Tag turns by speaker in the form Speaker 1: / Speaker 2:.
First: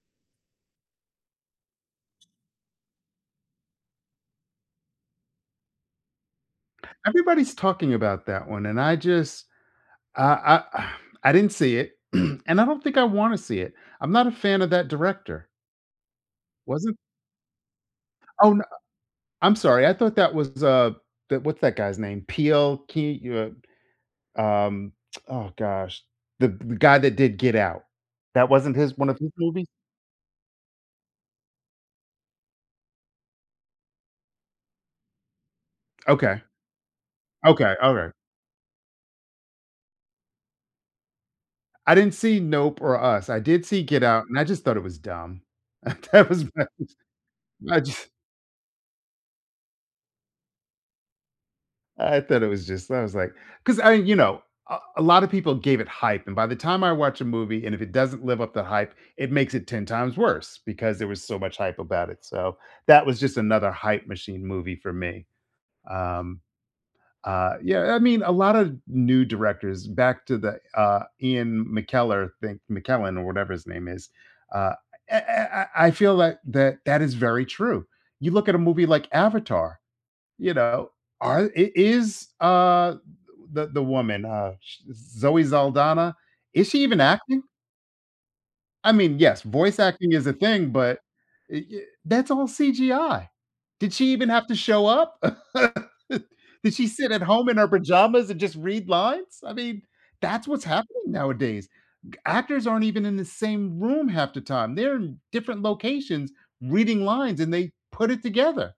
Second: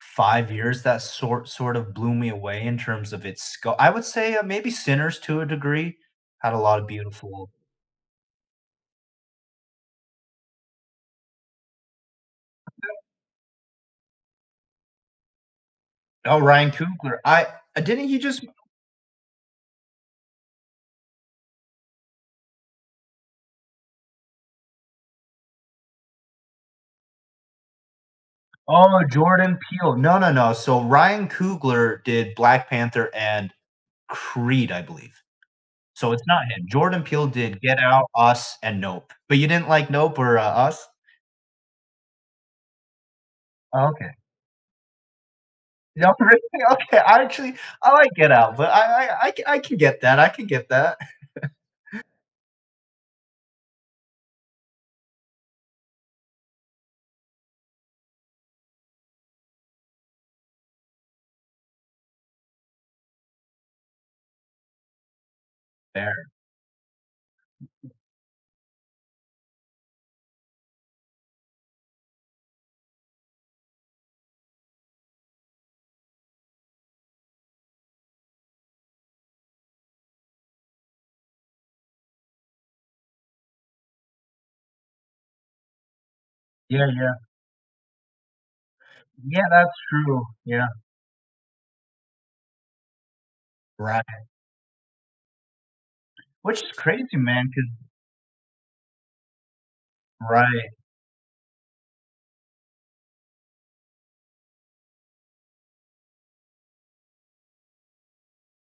Speaker 1: 5 years that sort sort of blew me away in terms of its sco I would say, uh, maybe Sinners to a degree had a lotta beautiful
Speaker 2: Everybody's talking about that one, and I just I I I didn't see it, and I don't think
Speaker 1: [unintelligible]
Speaker 2: I wanna see it. I'm not a fan of that director.
Speaker 1: Oh, Ryan
Speaker 2: Wasn't
Speaker 1: Coogler. I uh, didn't he just
Speaker 2: Oh, n uh I'm sorry, I thought that was, uh the what's that guy's name? Peele Key? You, uh, um, oh gosh. The the guy that did Get Out. That wasn't
Speaker 1: Oh,
Speaker 2: his
Speaker 1: my
Speaker 2: one of his
Speaker 1: Jordan
Speaker 2: movies?
Speaker 1: Peele no, no, no, so, Ryan Coogler did Black Panther and Creed, I believe. So, it's
Speaker 2: Okay.
Speaker 1: not him, Jordan Peele did
Speaker 2: Okay,
Speaker 1: Get Out,
Speaker 2: alright.
Speaker 1: Us, and Nope. But you didn't like Nope or U Us?
Speaker 2: I didn't see Nope or Us. I did see
Speaker 1: Oh,
Speaker 2: Get
Speaker 1: okay.
Speaker 2: Out, and I just thought it was dumb.
Speaker 1: Nope.
Speaker 2: That was
Speaker 1: [unintelligible] I
Speaker 2: [unintelligible]
Speaker 1: actually
Speaker 2: I
Speaker 1: I
Speaker 2: ju
Speaker 1: like Get Out, but I I I c I can get that, I can get that.
Speaker 2: I thought it was just I was, like 'cause I you know, a a lotta people gave it hype and by the time I watch a movie and if it doesn't live up the hype, it makes it 10 times worse because there was so much hype about it, so, that was just another hype machine movie for me.
Speaker 1: There.
Speaker 2: Um, uh, yeah I mean, a lotta new directors back to the, uh, Ian McKellar, thing, McKellen or whatever his name is, uh, eh eh I I feel like that that is very true. You look at a movie like Avatar, you know, are i is, uh, the w the the woman, uh, sh Zoe Saldana, is she
Speaker 1: Yeah.
Speaker 2: even
Speaker 1: Yeah.
Speaker 2: acting? I mean, yes,
Speaker 1: Yeah, that's
Speaker 2: voice acting
Speaker 1: true.
Speaker 2: is a
Speaker 1: Yeah.
Speaker 2: thing, but i y that's all CGI. Did she
Speaker 1: Right.
Speaker 2: even have to show up?
Speaker 1: Which is
Speaker 2: Did she sit
Speaker 1: crazy,
Speaker 2: at home
Speaker 1: man
Speaker 2: in her
Speaker 1: 'cause
Speaker 2: pajamas and just read lines? I mean, that's what's
Speaker 1: Right.
Speaker 2: happening nowadays. G Actors aren't even in the same room half the time, they're in different locations reading lines and they put it together.